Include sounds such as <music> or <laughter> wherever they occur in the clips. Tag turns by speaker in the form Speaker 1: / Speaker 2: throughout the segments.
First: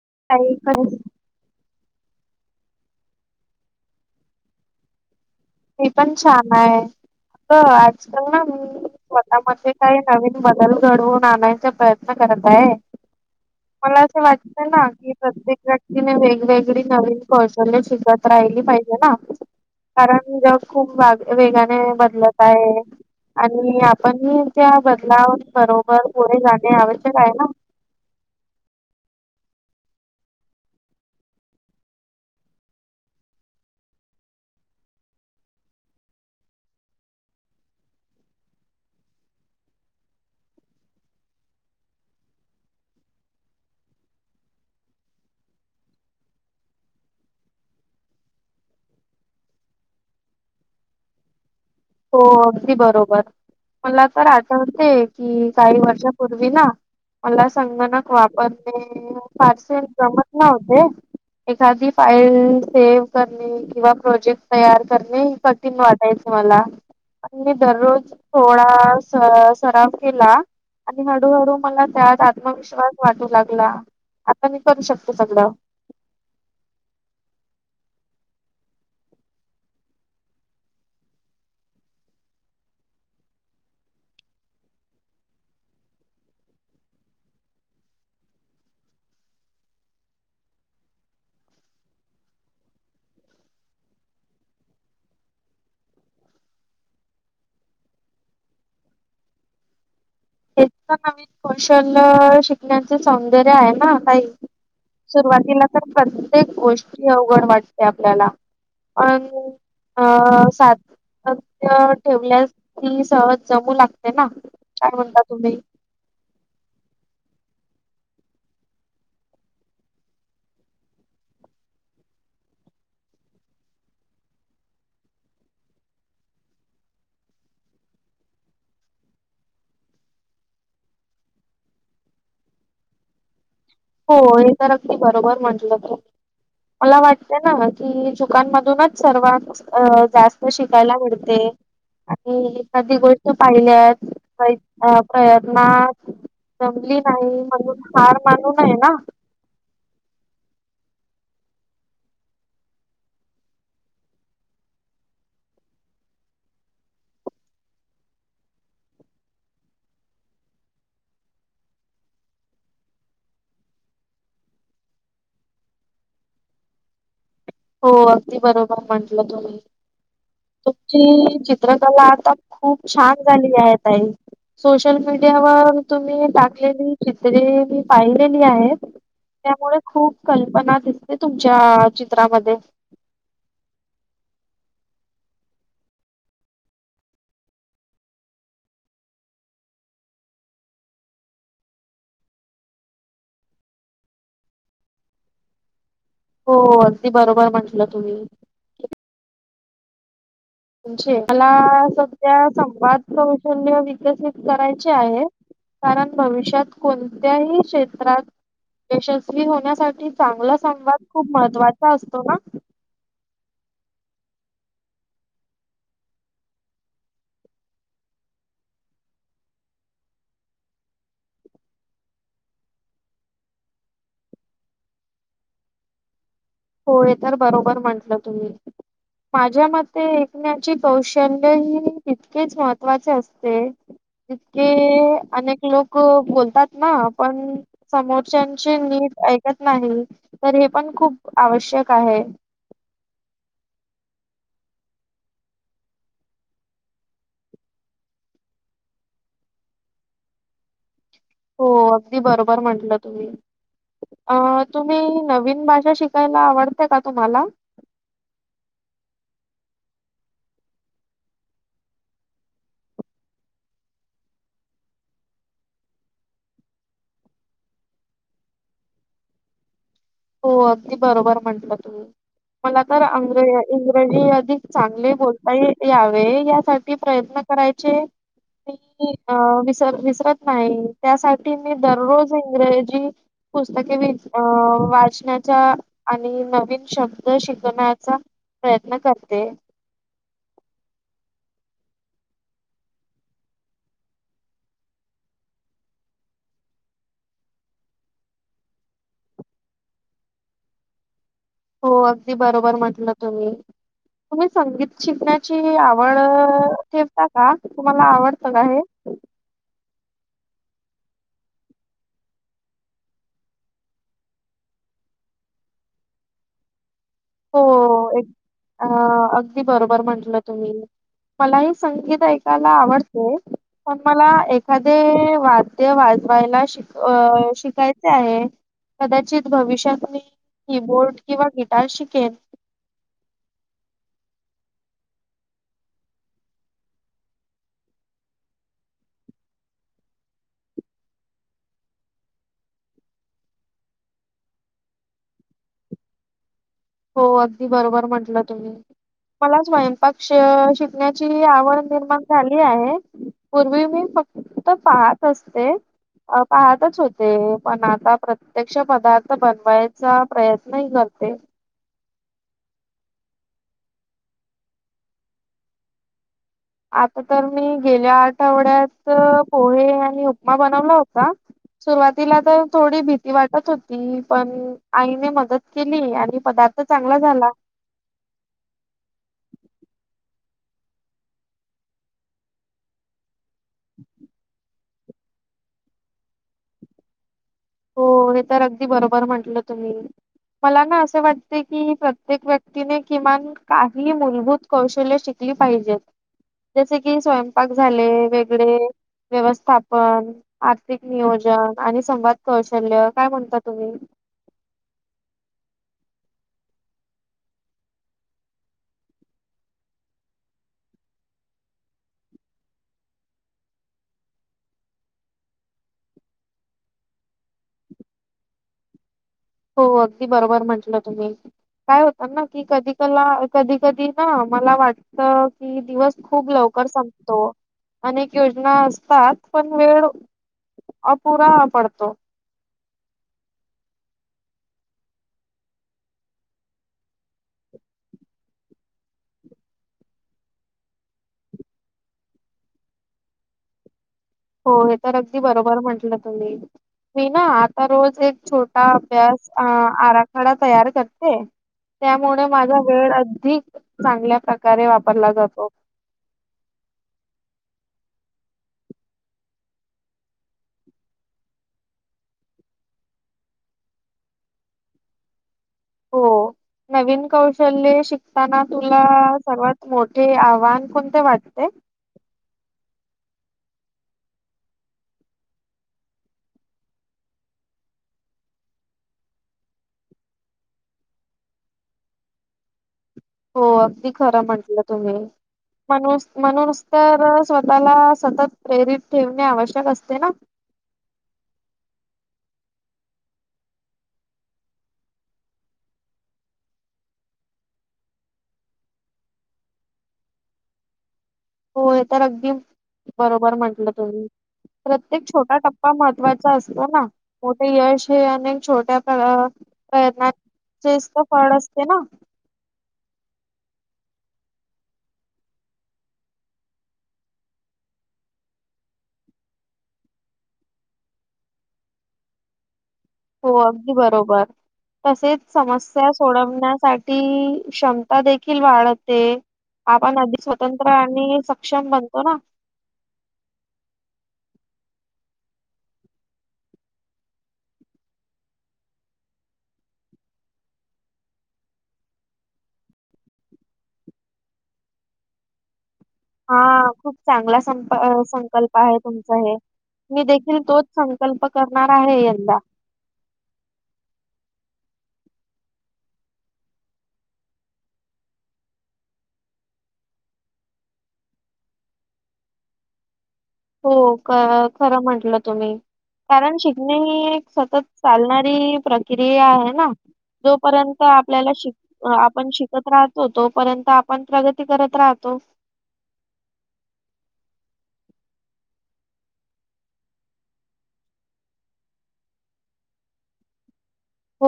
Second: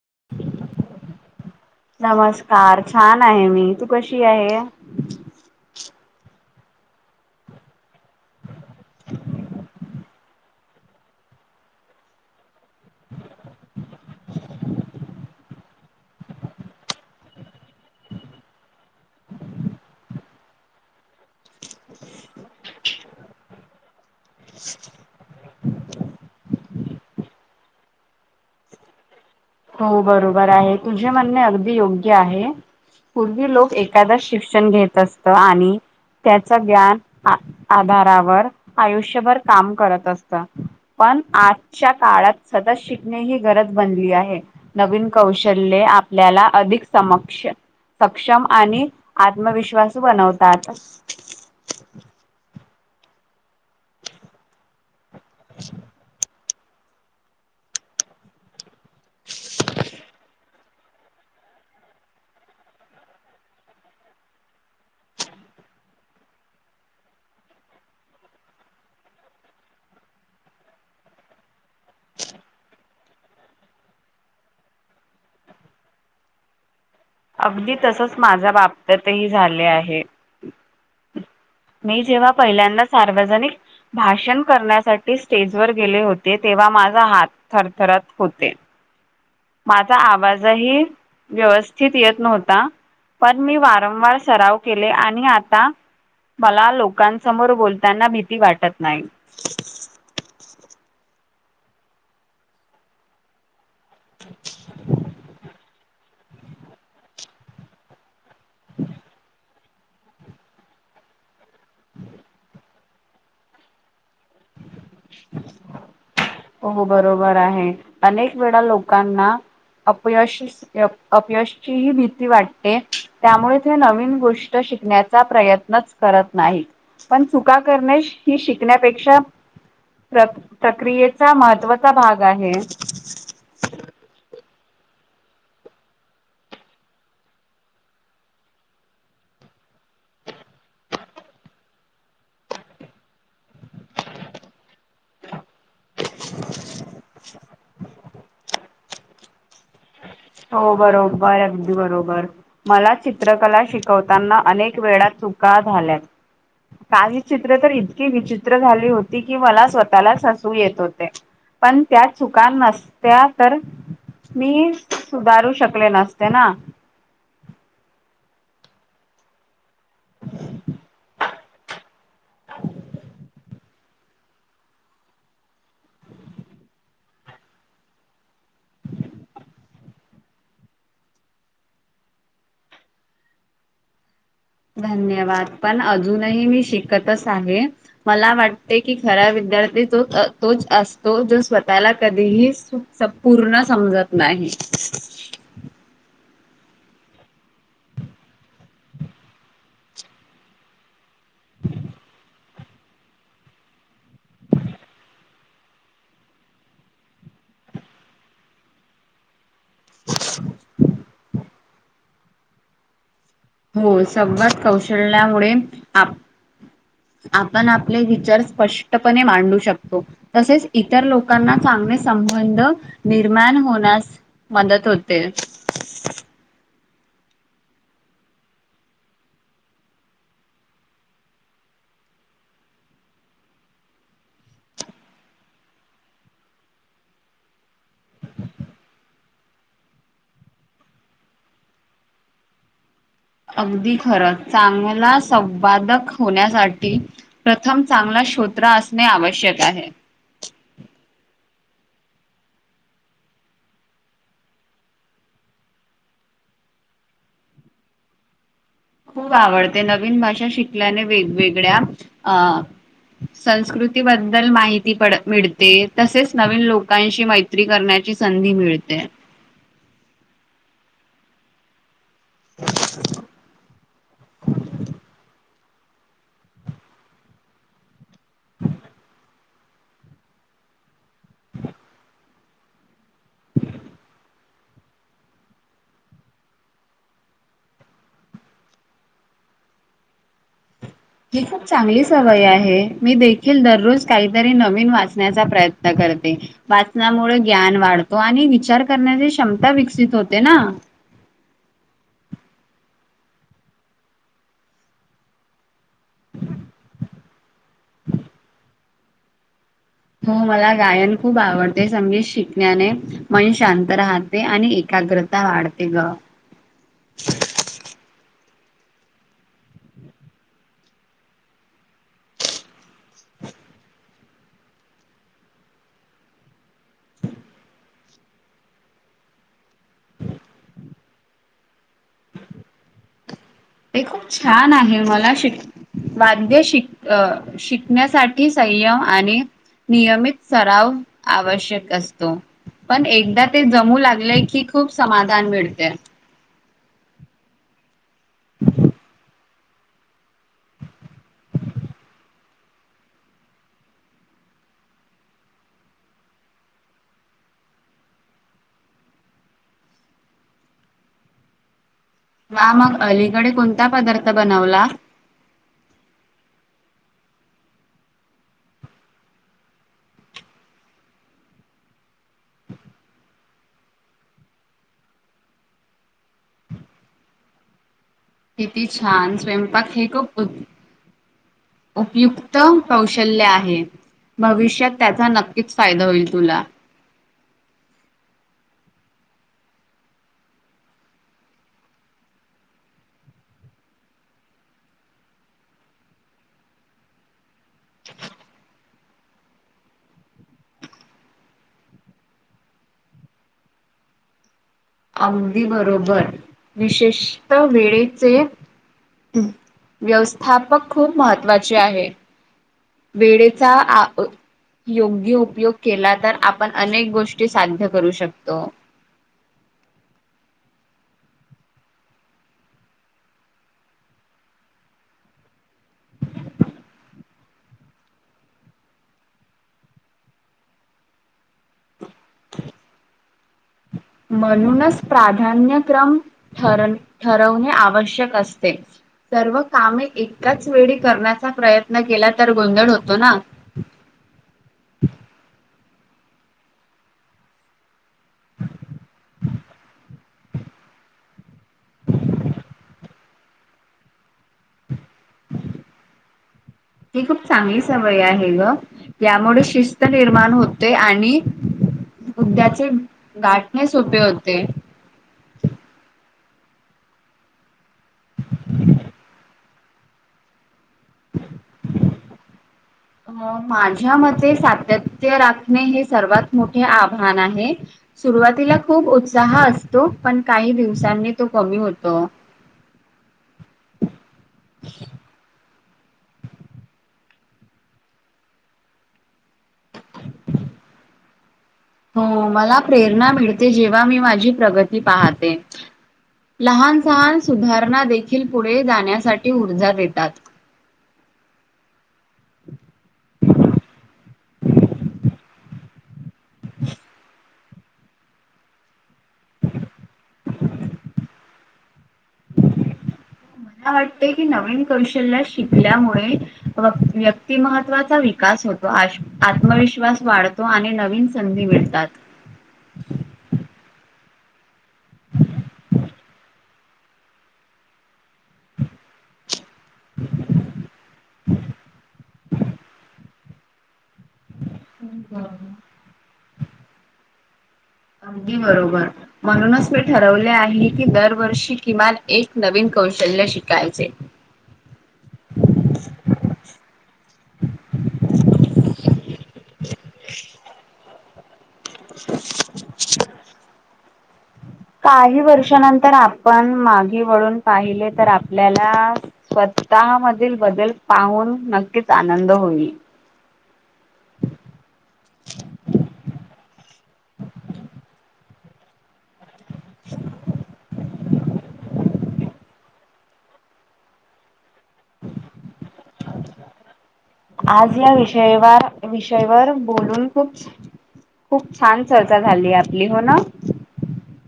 Speaker 1: <unintelligible>
Speaker 2: नमस्कार छान आहे मी, तू कशी आहे?
Speaker 1: मी पण छान आहे. आजकाल ना मी स्वतः म काही नवीन बदल घडवून आणायचा प्रयत्न कर <unintelligible> अस वाटत ना की प्रत्येक व्यक्तीने वेगवेगळी नवीन कौशल्य शिकत राहिली पाहिजे. ना कारण जग खूप वेगाने बदलत आहे आणि आपण त्या बदला बरोबर पुढे जाणे आवश्यक आहे ना.
Speaker 2: <unintelligible> हो बरोबर आहे तुझे म्हणणे अगदी योग्य आहे. पूर्वी लोक एखादा शिक्षण घेत असत आणि त्याच ज्ञान आधारावर आयुष्यभर काम करत असत. पण आजच्या काळात सदच शिकणे ही गरज बनली आहे नवीन कौशल्य आपल्याला अधिक समक्ष सक्षम आणि आत्मविश्वास बनवतात
Speaker 1: हो अगदी बरोबर मला तर आठवते कि काही वर्षापूर्वी ना मला संगणक वापरणे फारसे जमत नव्हते एखादी फाईल सेव्ह करणे किंवा प्रोजेक्ट तयार करणे कठीण वाटायचं मला आणि म दररोज सोळा सराव केला आणि हळूहळू मला त्यात आत्मविश्वास वाटू लागला आपण ही करू शकतो सगळं
Speaker 2: अगदी तसच माझ्या बाबतीतही झाले आहे मी जेव्हा पहिल्यांदा सार्वजनिक भाषण करण्यासाठी स्टेजवर गेले होते तेव्हा माझा हात थरथरत होते माझा आवाजही व्यवस्थित येत नव्हता पण मी वारंवार सराव केले आणि आता मला लोकांसमोर बोलताना भीती वाटत नाही
Speaker 1: इतक नवीन कौशल शिकण्याच सौंदर्य आहे ह काही सुरुवातीला तर प्रत्येक गोष्टी अवघड वाटते आपल्याला आणि अ सातत्य ठेवल्या ती सहज जमू लागते ना काय म्हणता तुम्ही
Speaker 2: हो बरोबर आहे अनेक वेळा लोकांना अपयश अपयशची ह भीती वाटते त्यामुळे ते नवीन गोष्ट शिकण्याचा प्रयत्नच करत नाहीत पण चुका करणे ही शिकण्यापेक्षा प्र प्रक्रियेचा महत्त्वाचा भाग आहे
Speaker 1: हो हे तर अगदी बरोबर म्हटलं मला वाटते ना कि चुकांमधूनच सर्वां अ जास्त शिकायला मिळते आणि कधी गोष्टी पाहिल्यात ना जमली नाही म्हणून हार मानू नये ना
Speaker 2: हो बरोबरदी बरोबर मला चित्रकला शिकवताना अनेक वेळात चुका झाल्यात काही चित्र तर इतकी विचित्र झाली होती की मला स्वतःलाच हसू येत होते पण त्यात चुका नसत्या तर मी सुधारू शकले नसते ना
Speaker 1: हो अगदी बरोबर म्हंटलं तुम्ही तुमची चित्रकला खूप छान झाली आहे ताई सोशल मीडियावर तुम्ही टाकलेली चित्रे मी पाहिलेली आहेत त्यामुळे खूप कल्पना दिसते तुमच्या चित्रामध्ये
Speaker 2: धन्यवाद पण अजूनही मी शिकतच आहे मला वाटते की खऱ्या विद्यार्थी तो तोच असतो जो स्वतःला कधीही पूर्ण समजत नाही <inaudible>
Speaker 1: हो अगदी बरोबर म्हंटलं तुम्ही म्हणजे मला सध्या संवाद कौशल्य विकसित करायचे आहे कारण भविष्यात कोणत्याही क्षेत्रात यशस्वी होण्यासाठी चांगला संवाद खूप महत्वाचा असतो ना
Speaker 2: हो संबत कौशल्यामुळे आप आपण आपले विचार स्पष्टपणे मांडू शकतो तसेच इतर लोकांना संबंध निर्माण होण्यास मदत होते
Speaker 1: होय तर बरोबर म्हंटलं तुम्ही माझ्या मते ऐकण्याची कौशल्य ही तितकीच महत्वाची असते तितके के अनेक लोक क बोलतात ना पण समोरच्याची नीट ऐकत नाही तर हे पण हे खूप आवश्यक आहे
Speaker 2: अगदी खर चांगला संवादक होण्यासाठी प्रथम चांगला शोत्र असणे आवश्यक आहे
Speaker 1: हो अगदी बरोबर म्हंटल तुम्ही अ तुम्ही नवीन भाषा शिकायला ला आवडते का तुम्हाला
Speaker 2: खूप आवडते नवीन भाषा शिकल्याने वेगवेगळ्या अ संस्कृतीबद्दल माहिती पडते मिळते तसेच नवीन लोकांशी मैत्री करण्याची की संधी मिळते
Speaker 1: हो अगदी बरोबर म्हंटल तू मला तर अंग्रेज इंग्रजी अधिक चांगले बोलते आई यावे यासाठी प्रयत्न करायचे मी अ अ विसर विसरत नाही त्यासाठी मी दररोज इंग्रजी पुस्तके वि अं वाजते शिकण्याचा आणि नवीन शब्द शिकवण्याचा प्रयत्न करते
Speaker 2: <inaudible> ही खूप चांगली सवई आहे मी देखील दररोज काहीतरी नवीन वाचण्याचा प्रयत्न करते वाचनामुळे ज्ञान वाढतो आणि विचार करण्याची क्षमता विकसित होते ना <inaudible>
Speaker 1: हो अगदी बरोबर म्हटलं तुम्ही तुम्ही संगीत शिकण्याची आवड ठेवता का तुम्हाला आवडता का हे
Speaker 2: <inaudible> हो मला गायन खूप आवडते संगीत शिकण्याने मन शांत राहते आणि एका - काग्रता वाढते ग
Speaker 1: हो एक अ अगदी बरोबर म्हंटल तुम्ही मलाही संगीत ऐकायला आवडते पण मला एखादे वाद्य वाजवायला शिकायचे अ शिकायचे आहे कदाचित भविष्यातही कीबोर्ड किंवा गिटार शिकेन
Speaker 2: ते खूप छान आहे मला शिक वाद्य शिक अ शिकण्यासाठी संयम आणि नियमित सराव आवश्यक असतो पण एकदा ते जमू लागले की खूप समाधान मिळतेय
Speaker 1: हो अगदी बरोबर म्हंटल तुम्ही मला स्वयंपाक शि शिकण्याची आवड निर्माण झाली आहे पूर्वी मी फक्त त पाहत असते अ पाहतच होते पण आता प्रत्यक्ष पदार्थ बनवायचा प्रयत्नही करते ते अ
Speaker 2: वा मग अलीकडे कोणता पदार्थ बनवला
Speaker 1: आता तर मी गेल्या आठवड्यात पोहे आणि उपमा बनवला होता सुरुवातीला तर थोडी भीती वाटत होती पण आईने मदत केली आणि पदार्थ आता चांगला झाला
Speaker 2: किती छान स्वयंपाक हे खूप उत्त उपयुक्त कौशल्य आहे भविष्यात त्याचा नक्कीच फायदा होईल तुला
Speaker 1: हो हे तर अगदी बरोबर म्हंटल तुम्ही मला ना असं वाटते की प्रत्येक व्यक्तीने किमान काही मूलभूत कौशल्य शिक पाहिजे जसे की स्वयपा पाक झाले ल वेगळे व्यवस्थापन आर्थिक नियोजन आणि संवाद कौशल्य काय म्हणता तुम्ही
Speaker 2: अगदी बरोबर विशेष्ट वेळीचे व्यवस्थापक खूप महत्त्वाचे आहे. वेळेचा योग्य उपयोग केला तर, आपण अनेक गोष्टी साध्य करू शकतो.
Speaker 1: हो अगदी बरोबर म्हंटलं तुम्ही. काय होत ना? की कधी ला क कधी कधी ना मला वाटत की दिवस खूप लव ल संपतो अनेक योजना असतात पण वेळ अ पूरा पडतो.
Speaker 2: <inaudible> म्हणूनच प्राधान्यक्रम ठर ठरवणे आवश्यक असते. सर्व कामे एकाच वेळी करण्याचा प्रयत्न केला, तर गोंधळ होतो ना?
Speaker 1: हो हे तर अगदी बरोबर म्हंटलं तुम्ही. मी ना आता रोज एक छोटा अभ्यास अ आर ख डा तयार करते. त्यामुळे माझा वेळ अधिक चांगल्या प्रकारे वापर परला जातो.
Speaker 2: ही खूप चांगली सवय आहे ग. त्यामुळे शिस्त निर्माण होते आणि उद्याचे गाठणे सोपे होते.
Speaker 1: हो नवीन कौशले शिकताना तुला सर्वात मोठे आव्हान कोणते वाटते?
Speaker 2: अ माझ्या मते सातत्य राखणे. हे सर्वात मोठे आवान आहे. सुरुवातीला खूप उत्साह असतो. पण काही दिवसांनी तो कमी होतो. <inaudible>
Speaker 1: हो अगदी खरं म्हटलं तुम्ही. म्हणून म्हणून तर स्वतःला सतत प्रेरित ठेवणे आवश्यक असते ना?
Speaker 2: <inaudible> हो मला प्रेरणा मिळते जेव्हा, मी माझी प्रगती पाहते. लहान सहान सुधारणा देखील पुढे जाण्यासाठी ऊर्जा देतात.
Speaker 1: होय तर अगदी बरोबर म्हंटलं तुम्ही. प्रत्येक छोटा टप्पा महत्त्वाचा असतो ना? मोठे यश हे अनेक छोट्या करनाचेच तर फळ असते ना?
Speaker 2: <inaudible> मला वाटते की, नवीन कौशल्य शिकल्यामुळे व्यक्तिमहत्त्वाचा विकास होतो, आत्मविश्वास वाढतो. आणि नवीन संधी मिळतात.
Speaker 1: हो अगदी बरोबर. तसेच समस्या सोडवण्यासाठी क्षमता देखील वाढत ते आपण अगदी स्वतंत्र आणि सक्षम बनतो ना?
Speaker 2: बरोबर. <unintelligible> बरोबर म्हणूनच मी ठरवले आहे की, दरवर्षी किमान एक नवीन कौ कौशल्य शिकायचे.
Speaker 1: हा खूप चांगला संप संकल्प आहेत. तुमचं हे. मी देखील तोच संकल्प
Speaker 2: काही वर्षानंतर आपण मागे वळून पाहिले तर आपल्याला स्तःमधील बदल पाहून नक्कीच आनंद होईल.
Speaker 1: हो खरं म्हंटलं तुम्ही. कारण शिकणे ही एक सतत चालणारी क्रिया आहे ना, जोपर्यंत आपल्याला शिक आपण शिक राहतों तो पर्यंत आपण प्रगती करत राहतो.
Speaker 2: व्यवहार विषयवर बोलून खूप खूप छान चर्चा झालीय आपली हो ना?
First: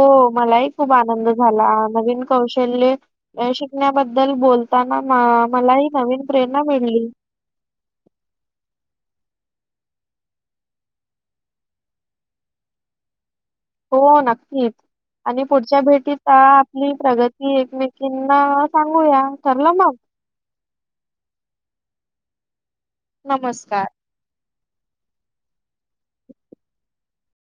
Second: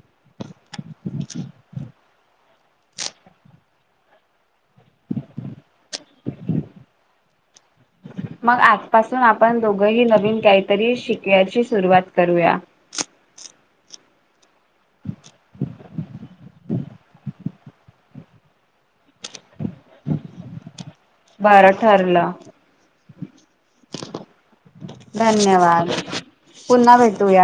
Speaker 1: हो मलाही खूप आनंद झाला, नविन कौशल्य शिकण्याबद्दल बोलताना मला ह नवीन प्रेरणा मिळली.
Speaker 2: ह <inaudible> मग आजपासून आपण दोघही नवीन काहीतरी शिकयची सुरुवात करूया? <inaudible>
Speaker 1: हो नक्कीच आणि पुढच्या भेटीत अ आपली प्रगती एकमेकीना सांगूया ठरलं मग.
Speaker 2: बार ठरल.
Speaker 1: नमस्कार.
Speaker 2: धन्यवाद पुन्हा भेटूया.